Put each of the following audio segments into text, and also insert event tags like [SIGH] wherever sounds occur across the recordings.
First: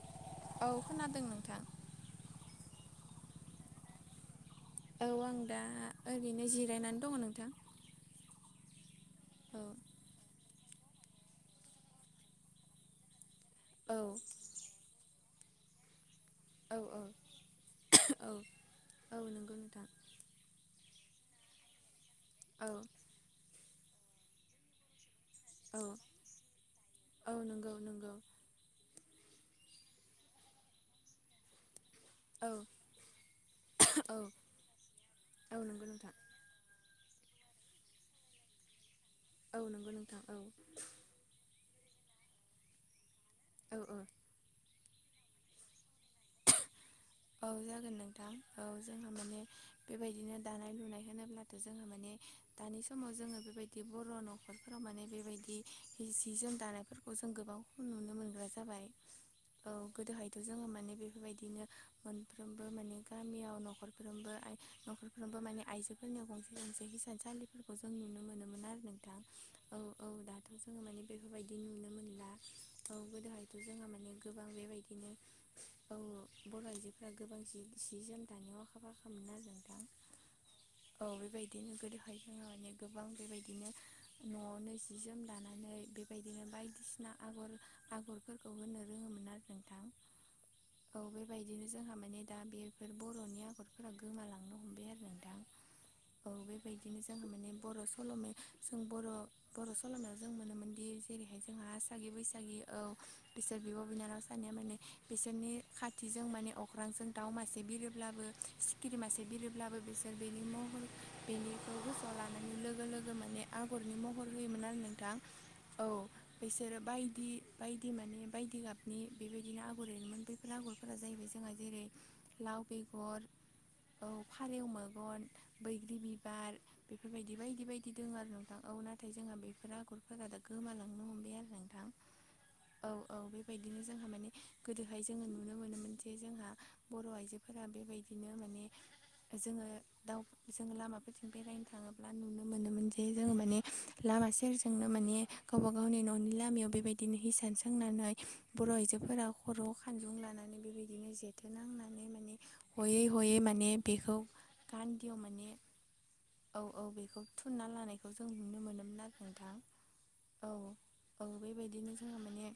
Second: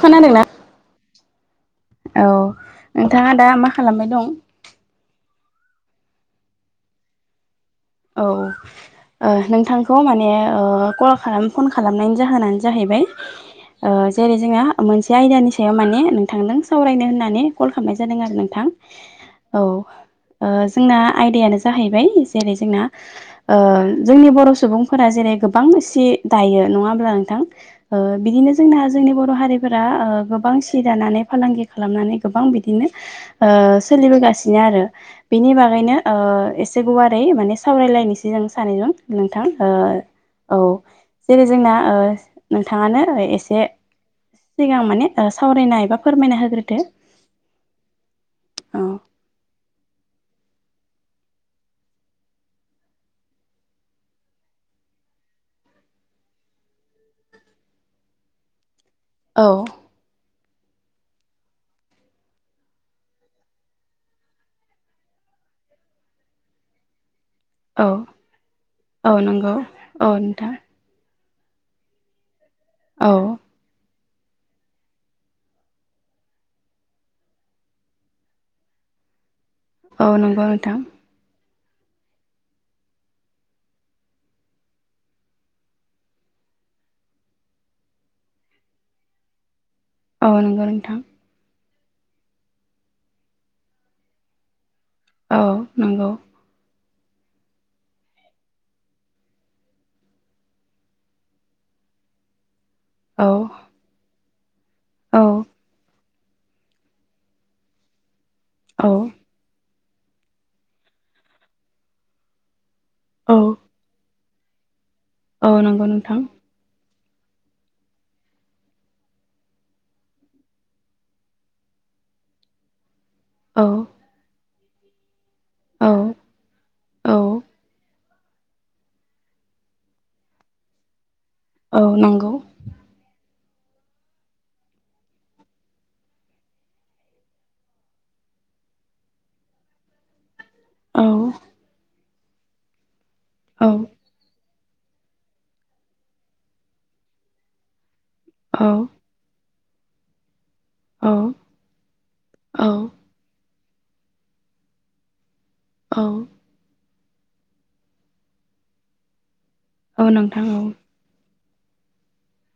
खोनादोंना औ खोनादों नोंथां। औ नोंथाङा दा मा खालामनाय दं? औ आं दा ओरैनो जिरायनानै दङ नोंथां। औ ओ औ नोंथां खौ माने ओ कल खालाम फन खालामनायनि जाहोनानो जाहैबाय ओ औ जेरै- जोंहा मोनसे आयदानि सायाव माने नों थां नों औ सावरायनो होननानै कल खालामनाय जादों औ आरो नोंथां औ नंगौ औ नोंथां ओ जोंना आयदायानो जाहैबाय जेरै- औ जोंना ओ जोंनि बर' सुबुं फोरा जेरै- गोबां औ सि दायो नङा होमब्ला औ नंगौ नोंथां नंगौ बिदिनो जोंना जोंनि बर' हारिफोरा ओ गोबां सि दानानै फालांगि खालामनानै गोबां औ बिदिनो ओ औ सोलिबोगासिनो आरो बिनि औ नंगौ बागैनो नोंथां ओ एसे से गुवारै माने सावरायलायनोसै जों सानैजों नोंथां औ ओ नंगौ नोंथां औ जेरै- जोंना ओ नोंथाङानो एसे औ औ सिगां माने ओ सावरायनाय एबा फोरमायना होग्रोदो औ जागोन नोंथां औ जोंहा माने बेबायदिनो दानाय लुनाय होनोब्लाथ' जोंहा माने दानि समाव जोङो बेबायदि बर' न'खरफोराव माने बेबायदि हि जि जोम दानायफोरखौ जों गोबाव नुनो मोनग्रा जाबाय औ औ गोदोहायथ' जोङो माने बे बेबायदिनो मोनफ्रोमबो माने गामियाव न'खरफ्रोमबो आ न'खरफ्रोमबो माने आइजो फोरनियाव गंसे गंसे हिसानसालिफोरखौ औ जों नुनो मोनोमोन आरो नोंथां औ नंगौ औ औ दाथ' नोंथां जों जोङो माने बेफोरबायदि नुनो मोनला औ गोदोहाय थ' जोंहा माने गोबां बेबायदिनो औ बर' आइजोफोरा गोबां सि सि जोम दानायाव आखा फाखामोन आरो नोंथां औ नंगौ नोंथां औ बेबायदिनो गोदोहाय जोङो माने गोबां बेबायदिनो न'आवनो जि जोम दानानै बे बायदिनो बायदिसिना आगर आगरफोरखौ होनो रोङोमोन आरो नोंथां औ नंगौ नों औ बेबायदिनो जोंहा माने दा बेफोर बर'नि आगरफोरा गोमालांनो हमबाय आरो। दा औ नंगौ औ बेबायदिनो जोंहा माने बर' सल'मे जों बर' बर' सल'मायाव जों मोनोमोनदि जेरैहाय जोंहा आसागि बैसागि औ बिसोर बिब' बिनानाव सानैया माने औ बिसोरनि खाथिजों माने अख्रांजों दाउ मासे बिरोब्लाबो सिखिरि औ मासे बिरोब्लाबो बिसो सोर बेनि महर बेनिखौ गोसोआव लानायनि लोगो लोगो औ माने आगरनि म हर होयोमोन आरो नोंथां। औ नंगौ नोंथां। बिसोरो बायदि बायदि माने बायदि गाबनि बेबायदिनो आगर एरोमोन। बेफोर आगरफोरा जाहैबाय जोंहा जेरै लाव बेगर। औ। औ फारेव मेगन औ बैग्रि बिबार औ बेफोरबायदि बायदि बाय दि दोङो आरो नोंथां औ नाथाय जोंहा बेफोर आगरफोरा दा गोमालांनो हमबाय आरो औ नोंथां। नंगौ औ औ बेबायदिनो जोंहा माने गोदोहाय जोङो नुनो मोनोमोन जे जोंहा बर' आइजोफोरा बेबायदिनो माने- जोङो दाउ जों औ लामाफोरजों बेरायनो थाङोब्ला नुनो मोनोमोन जे जोङो माने औ लामा सेरजोंनो माने गावबा गावनि न'नि लामायाव बेबायदिनो हिसान सोंनानै औ बर' आइजोफोरा खर' खानजुं लानानै बेबायदिनो जेथो नांनानै माने औ हयै- हयै माने बेखौ गान्दियाव माने औ। औ औ बेखौ थुनना लानायखौ जों नुनो मोनोमोन आरो नोंथां औ। औ बेबायदिनो जोङो माने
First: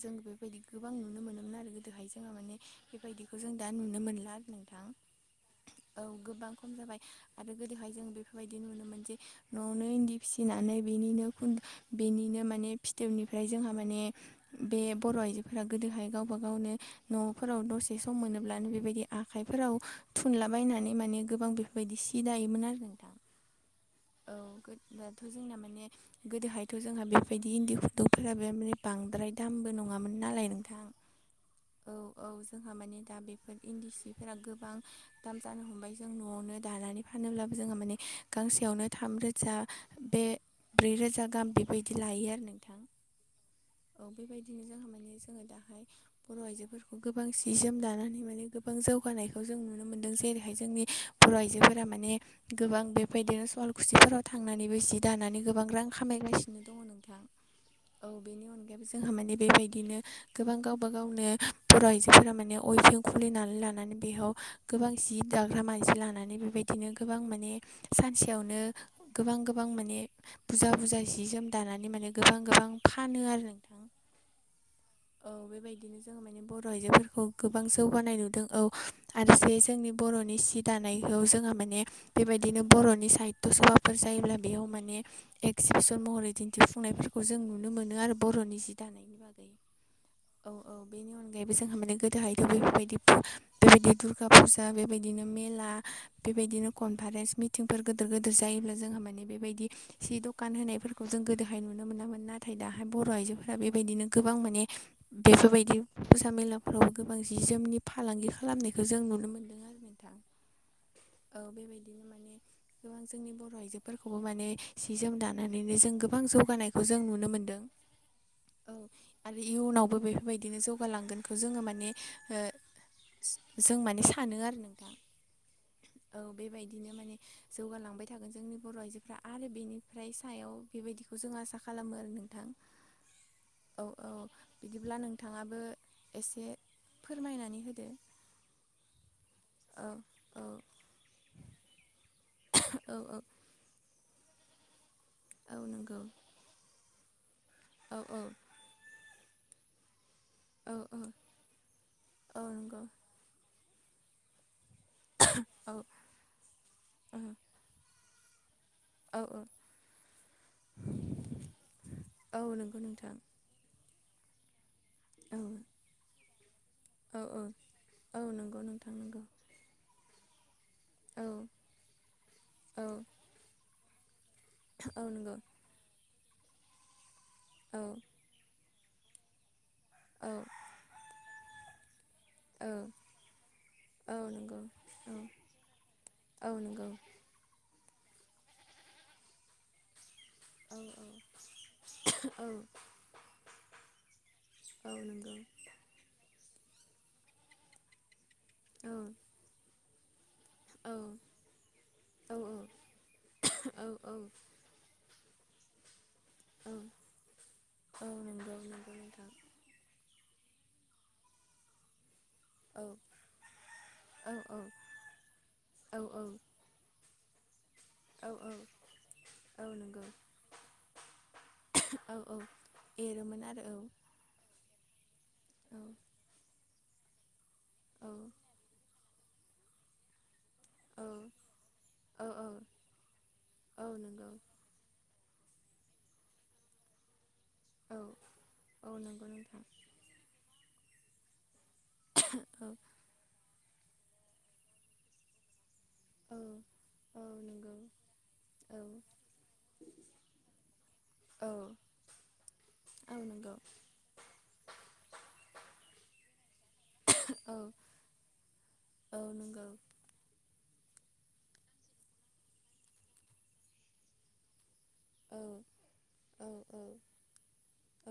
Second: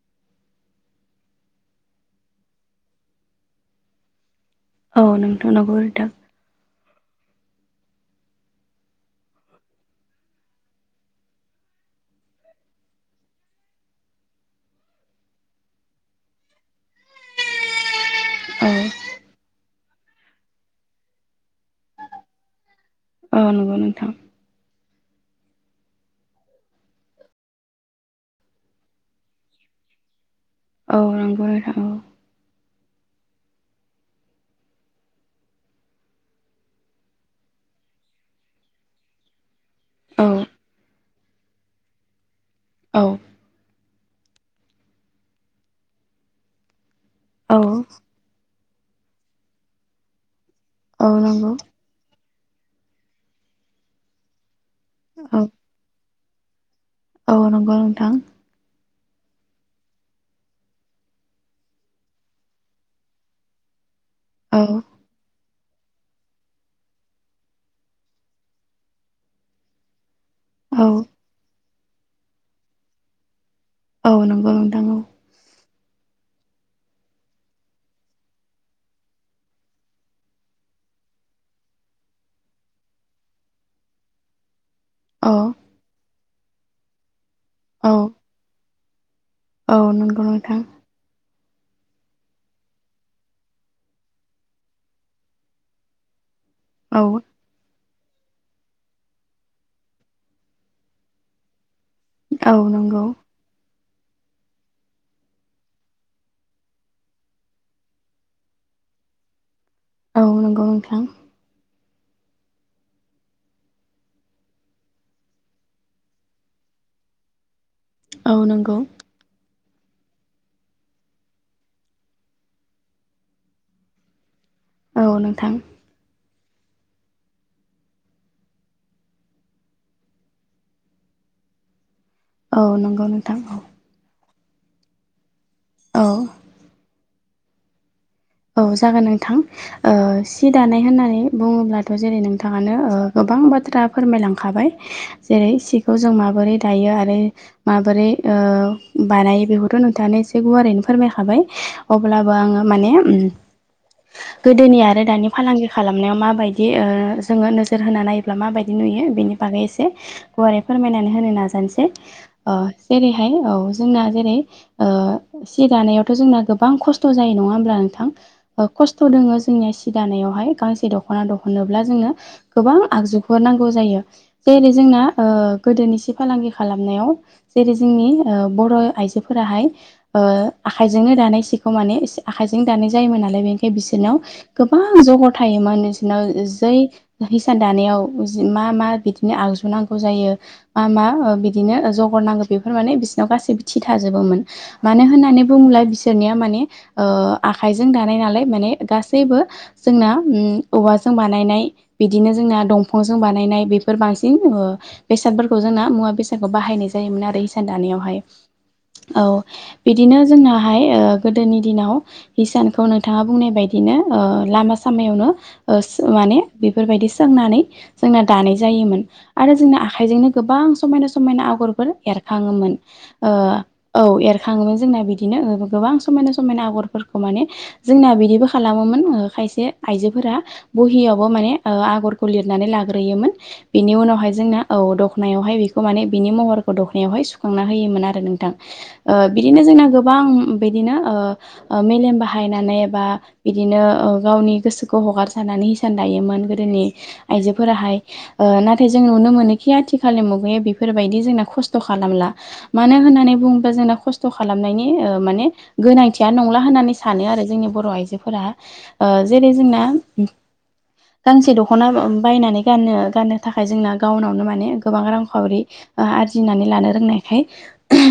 जों बेबायदि गोबां नुनो मोनोमोन आरो गोदोहाय जोंहा माने बेबायदिखौ जों दा नुनो मोनला आरो नोंथां औ नोंथां नंगौ औ नोंथां गोबां खम जाबाय। आरो गोदोहाय जों बेफोरबायदि नुनो मोन जे न'आवनो इन्दि फिसिनानै बेनिनो खुन्दु बेनिनो माने फिथोबनिफ्राय जोंहा माने बे बर' आइजोफोरा गोदोहाय गावबा गावनो न'फोराव दसे सम औ मोनोब्लानो बेबायदि आखाइफोराव थुनलाबायनानै माने गोबां बेफोरबायदि- इ दायोमोन आरो नोंथां। औ नंगौ नोंथां औ गो दाथ' जोंना माने गोदोहायथ' जोंहा बेफोरबायदि इन्दि खुन्दुंफोराबो माने बांद्राय दामबो नङामोन नालाय नों थां औ नंगौ नोंथां औ। औ जोंहा माने दा बेफोर इन्दि सिफोरा गोबां दाम जानो हमबाय जों न'आवनो दानानै फानोब्लाबो जोंहा माने गांसेयावनो थामरोजा बे औ ब्रै रोजा गाहाम बेबाय दि लायो आरो नोंथां। औ। औ बैबायदिनो जोंहा माने जोङो दाहाय बर' आइजोफोर गोबां सि औ जोम दानानै माने गोबां जौगानायखौ जों नुनो मोनदों जेरैहाय जोंनि औ बर' नंगौ आइजोफोर माने गोबां बेबायदिनो सुवाल खुसिफोराव थांनानैबो जि औ दानानै गोबां रां खामायगासि- नो दङ नों औ नंगौ नोंथां। जोंहा माने बेबायदिनो गोबां गावबा गावनो बर' आइजोफोरा माने अइफिं खुलिनानै लानानै बेहाव औ गोबां जि दाग्रा मानसि लानानै बेबाय बिदिनो गोबां माने सानसेयावनो गोबां गोबां माने बुजा औ बुजा जि जोम दानानै माने गोबां गोबां फानो आरो नोंथां। औ नंगौ नोंथां औ। औ बेबायदिनो जों ङो माने बर' आइजोफोरखौ गोबां जौगानाय नुदों औ आरो जे जोंनि बर'नि सि दानायखौ जोंहा माने बेबायदिनो बर'नि साहित्य' सभाफोर जायोब्ला बेयाव माने अ सिपस महरै दिन्थिफुंनायफोरखौ जों नुनो मोनो आरो बर'नि जि दानायनि बागै औ नंगौ औ नोंथां। औ बेनि अनगायैबो जोंहा माने गोदोहायथ' बेफोरबायदि बेबायदि दुर्गा फुजा बेबायदिनो मेला बेबायदिनो औ कनफारेन्स मि थिंफोर गिदोर गिदिर जायोब्ला जोंहा माने बेबायदि सि दखान होनायफोरखौ जों गोदोहाय नुनो मोनामोन औ नाथाय दाहाय नंगौ बर' आइजोफोरा बेबायदिनो गोबां माने बेफोरबायदि फुजा मेलाफोरावबो गोबां जि जोमनि फालांगि खालामनायखौ जों नुनो मोनो। [UNINTELLIGIBLE] औ नंगौ नोंथां। औ बेबायदिनो माने गोबां जोंनि बर' आइजोफोरखौबो माने सि जोम दानानैनो जों गोबां जौगानायखौ जों नुनो मोनदों। औ आरो इयुनावबो बेफोरबायदिनो जौगालांगोनखौ जोङो माने ओ जों माने सानो आरो नोंथां। अ नोंथां। औ बेबायदिनो माने जौगालांबाय थागोन जोंनि बर' आइजोफ्रा आरो बेनि फ्राय सायाव बेबायदिखौ जों आसा खालामो आरो नों औ नंगौ नोंथां औ। औ औ बिदिब्ला नोंथाङाबो औ एसे फोरमायनानै होदो। औ जागोन नोंथां औ औ सि दानाय होननानै बुङोब्ला जेरै नोंथाङानो औ औ गोबां बाथ्रा फोरमायलांखाबाय जेरै औ सिखौ नंगौ जों माबोरै दायो आरो औ माबोरै औ बानायो बेखौथ' नोंथाङानो एसे औ गुारैनो औ फोरमायखाबाय अब्लाबो औ आङो नंगौ माने गोदोनि आरो दानि फालांगि औ खालामनायाव माबायदि औ जोङो नोजोर होना नाय ब्ला माबायदि नुयो औ बेनि औ बागै एसे गुवारै फोरमायनानै होनो नाजानोसै। औ ओ नंगौ नोंथां जेरैहाय औ जोंना जेरै औ सि दानायावथ' जोंना गोबां खस्थ' औ जायो औ नङा होमब्ला नोंथ औ नंगौ नोंथां खस्थ' नंगौ दोङो जोंनिया सि दानायावहाय। गांसे दख'ना औ दहननोब्ला जोंनो गोबां औ आगजुफोर नांगौ जायो। जेरै जोंना औ ओ नंगौ गोदोनि सि फालांगि खालामनायाव जेरै औ जोंनि ओ बर' आइजोफोराहाय ओ औ आखाइजोंनो दानाय सिखौ माने इसे आखाइजों जों औ दानाय जायोमोन नालाय बेनिखाय औ बिसोरनाव नंगौ गोबां औ जगार थायोमोन बिसोरनाव औ जै नंगौ हिसान दानायाव मा मा बिदिनो आगजु नांगौ जायो औ मा मा बिदिनो जगर नांगौ औ बेफोर माने बिसोरनाव गासैबो थि थाजोबोमोन। औ मानो नंगौ होननानै बुङोबला बिसोर बिसोरनिया माने आखायजों दानाय नालाय माने औ गासैबो जोंना औ औवाजों बानायनाय बिदिनो औ जोंना दंफांजों बानायनाय औ बेफोर बांसिन ओ बेसादफोरखौ जोंना मुवा बेसादखौ औ बाहायनाय जायोमोन आरो इसान दानायावहाय नंगौ नंगौ औ। नोंथां बिदिनो जोंनाहाय गोदोनि दिनाव हिसानखौ औ नोंथाङा बुंनाय बायदिनो औ औ लामा सामायावनो ओ औ माने बेफोरबायदि सोंनानै जोंना औ दानाय जायोमोन। आरो औ जोंना नंगौ आखाइजोंनो गोबां समायना समायना आग'रफोर औ औ एरखाङोमोन। एरोमोन आरो औ। खाङोमोन जोंना बिदिनो गोबां समायना समायना आगर खौ माने औ जोंना बिदिबो खालामोमोन खायसे आइजोफोरा औ बहियावबो माने औ आगरखौ लिरनानै लाग्रोयोमोन औ बिनि नंगौ उनावहाय जोंना औ दखनायावहाय बेखौ माने बिनि महरखौ दख'नायावहाय सु खांना औ होयोमोन आरो नोंथां औ ओ नंगौ बिदिनो नोंथां जोंना गोबां बिदिनो ओ ओ मेलेम बाहायनानै औ बा बिदिनो गावनि गोसोखौ हगारसारनानै हिसान दायोमोन गोदोनि औ औ नंगौ आइजोफोराहाय। ओ औ नाथाय जों नुनो मोनोखि आथिखालनि मुगाया बेफोरबायदि जोंना औ खस्थ' खालामला। मानो औ होननानै नंगौ बुङोबा जोंना खस्थ' खालामनायनि ओ माने गोनांथिया नं ला होननानै सानो आरो औ जोंनि बर' आइजोफोरा ओ औ जेरै नंगौ जोंना गांसे दख'ना बायनानै गानो गाननो थाखाय जोंना गावनावनो माने गोबां रांखावरि ओ औ आरजिनानै औ लानो रोंनाय खाय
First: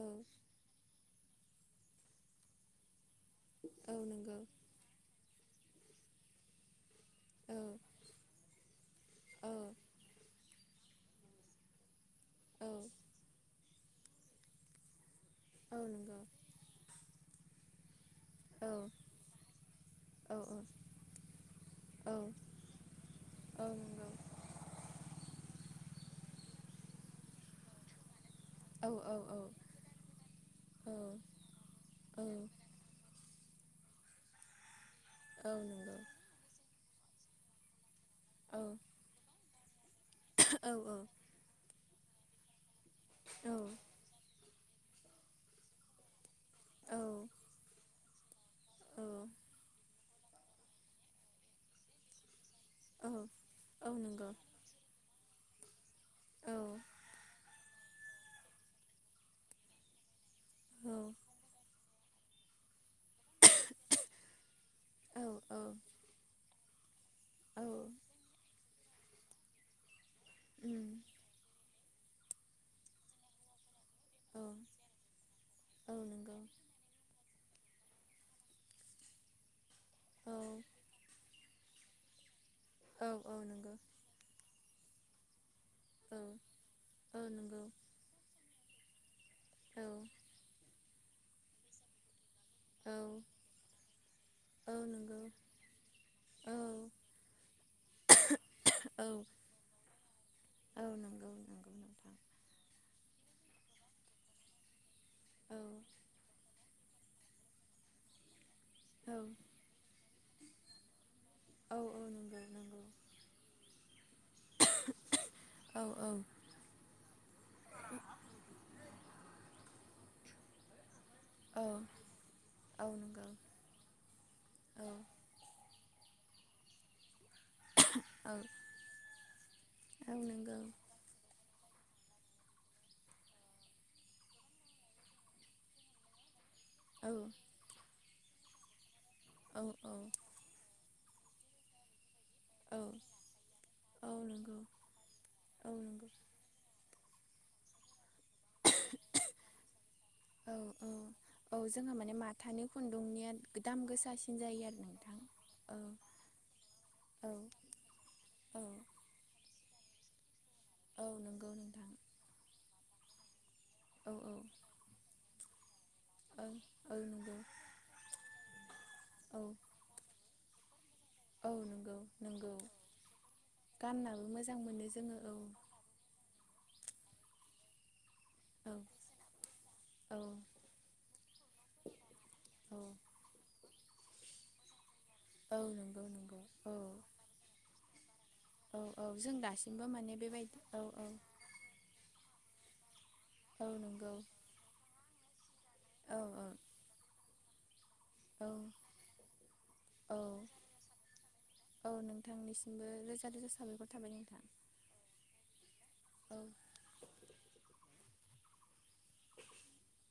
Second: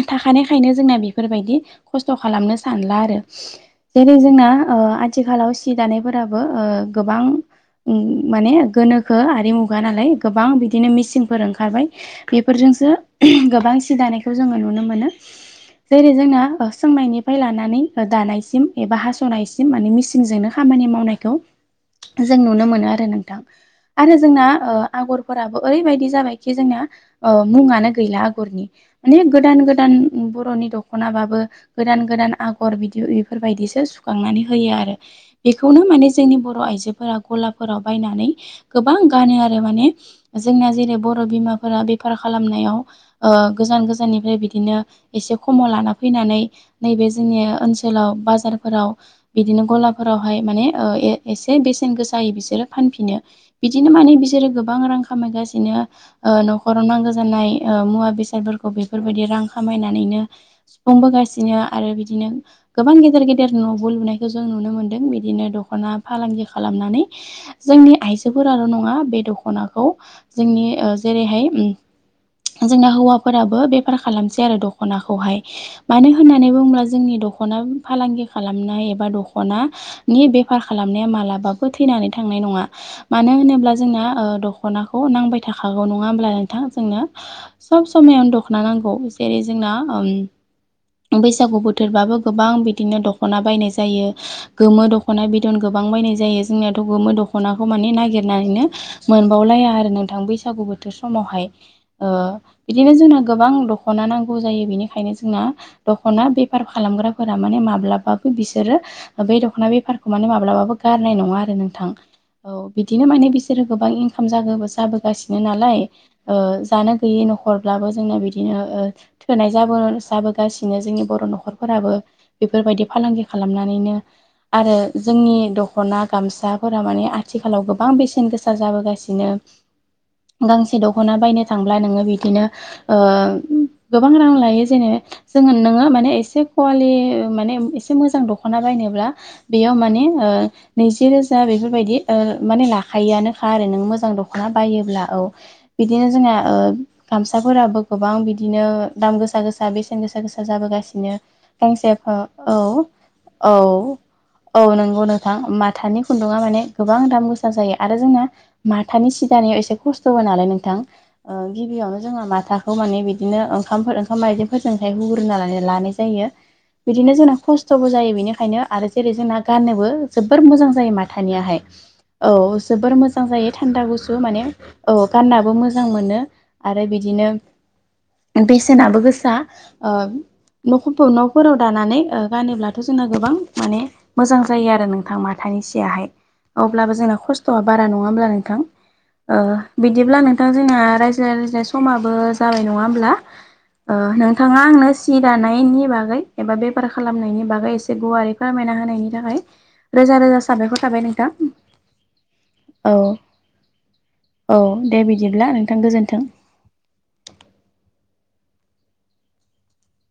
औ थाखानायखायनो जोंना बेफोरबायदि खस्थ' खालामनो सानला आरो। औ जेरै नंगौ जोंना ओ आथिखालाव सि दानायफोराबो ओ गोबां। औ। उम माने गोनोखो औ आरिमुगा नालाय गोबां बिदिनो मिसिनफोर ओंखारबाय। औ बेफोरजोंसो गोबां सि दानायखौ जोङो नुनो मोनो। औ जेरै नंगौ जोंना ओ सोंनायनि। फाय लानानै औ दानायसिम एबा हास'नायसिम माने औ मिसिनजोंनो खामानि मावनायखौ। औ जों नुनो मोनो आरो नोंथां। औ नंगौ आरो जोंना ओ। आगरफोराबो ओरैबायदि जाबायखि जोंना ओ मुंङानो गैला आगरनि। औ औ माने गोदान गोदान बर'नि औ दखनाबाबो गोदान औ गोदान आग आगर बिदि बेफोरबायदिसो सुखांनानै होयो आरो औ बेखौनो नंगौ माने जोंनि बर' आइजोफोरा। गलाफोराव बायनानै औ गोबां गानो आरो माने जोंना औ औ जेरै बर' बिमाफोरा बे। बेफार खालामनायाव ओ औ नंगौ गोजान गोजाननिफ्राय बिदिनो एसे खमाव लाना फैनानै। नै औ बे। [UNINTELLIGIBLE] बाजारफोराव औ बिदिनो गलाफोरावहाय माने ओ ए एसे बेसेन गोसायै बिसोरो। फानफिनो औ बिदिनो माने बिसोरो गोबां रां खामायगासिनो ओ न'खराव नांगौ जानाय। ओ मुवा बेसादफोरखौ बेफोरबायदि रां खामायनानैनो सुफुंबोगासिनो। आरो बिदिनो गोबां गेदेर-गेदेर न'बो लुनायखौ जों नुनो मोन्दों बिदिनो दख'ना। फालांगि खालामनानै जोंनि आइजोफोराल' नङा बे दख'नाखौ। जोंनि उम ओ जेरैहाय उम जोंना हौवाफोराबो बे खालामसै आरो दखनाखौहाय औ मानो होनना नंगौ होमब्ला जोंनि दख'ना फालांगि खालामनाय एबा दख'नानि औ बेफार खालामनाया मालाबा थैनानै थांनाय नांङा औ मानो नंगौ होनोब्ला जोंना ओ दखनाखौ नांबाय। थाखागौ नङा औ होमब्ला नोंथां जोंनो औ नंगौ औ सब समायाव दख'ना नांगौ जेरै जोंना, बैसागु बोथोरबाबो गोबां बिदिनो औ दख'ना बायनाय जायो। औ गोमो नंगौ दख'ना बिदन गोबां बायनाय जायो। औ जोंनियाथ' गोमो दख'नाखौ माने नागिरनानैनो। औ मोनबावलाया आरो नोंथां बैसागु औ बोथोर नंगौ समावहाय नंगौ ओ। नोंथां ओ बिदिनो जोंना गोबां दख'ना नांगौ जायो बेनिखायनो जोंना औ दख'ना बे। बेपार खालामग्राफोरा माने माब्लाबाबो। बिसोरो औ बै दख'ना बेफारखौ माने माब्लाबाबो गारनाय नङा आरो औ नोंथां। औ नंगौ औ नंगौ बिदिनो माने बिस फोरो गोबां इनकाम जागोबो जाबोगासिनो औ नालाय औ ओ जानो गैयि न'खरब्लाबो जोंना बिद बिदिनो ओ थोनाय जाबो जाबोगासिनो जोंनि बर' न'ख औ नखरफोराबो औ बेफोरबायदि फालांगि नंगौ खालामनानैनो आरो औ जोंनि द दखना गामसाफोरा माने आ आथिखालाव गोबां औ बेसेन गोसा जाबोगासिनो। औ नंगौ गांसे द दख'ना बायनो थांब्ला नोङो बिदिनो ओ गोबां रां लायो जेनेब जोङो नोङो माने एसे कुवालि औ माने एसे मोजां दख'ना बायनोब्ला। औ बेयाव माने ओ नैजि रोजा बेफोरबायदि। ओ माने औ लाखायोआनोखा आरो नों मोजां दख'ना नंगौ बायोब्ला औ बिदिनो जोंहा। ओ गामसाफोराबो गोबां बिदिनो दाम गोसा गोसा बेस गोसा गोसा औ औ जाबोगासिनो औ गांसे जोंहा माने फा औ माथानि खुन्दुंनिया औ दाम गोसासिन औ जायो आरो नोंगौ। नोंथां औ माथानि खुन्दुङा माने गोबां दाम औ गोसा जायो आरो जोंना औ माथानि सिदानाय एसे। खस्थ'बो नालाय नोंथां औ नंगौ नोंथां गिबियावनो जोंहा माथाखौ माने बिदिनो ओंखामफोर औ औ ओंखामायदि हुग्रोननानै लानाय जायो औ औ बिदिनो जोंना नंगौ खस्थ'बो जायो बेनिखायनो आरो जेरै जोंना औ गाननोबो जोबोर मोजां जायो मा औ नंगौ औ नंगौ जोबोर मोजां जायो थान्दा गुसु गाननाबो माने मोजां मोनो औ जोङो औ गाना मो मोजां मोनो आरो बिदिनो बेसेनाबो गोसा ओ औ न'फोराव दानानै ओ औ गानोब्लाथ' जोंना गोबां माने मोजां जायो आरो नोंथां माथानि औ नंगौ सियाहाय नंगौ औ अब्लाबो जोंना खस्थ' बारा नंआहोब्ला नोंथां। औ औ जों ओ दासिमबो माने बिदिब्ला नोंथां बेबायदि जोंहा औ औ रायज्लाय रायज्लाय समाबो जाबाय नङा होमब्ला। औ नंगौ नोंथाङा आंनो सि दानाय नि औ बागै एबा बेफार खालामनायनि बागैसे गुवारै औ फोरमायना होनायनि थाखाय औ रोजा रोजा साबायखर थाबाय नोंथां। औ नोंथांनिसिमबो औ रोजा रोजा साबायखर थाबाय नोंथां। औ दे बिदिब्ला नोंथां गोजोन्थों। औ [INAUDIBLE]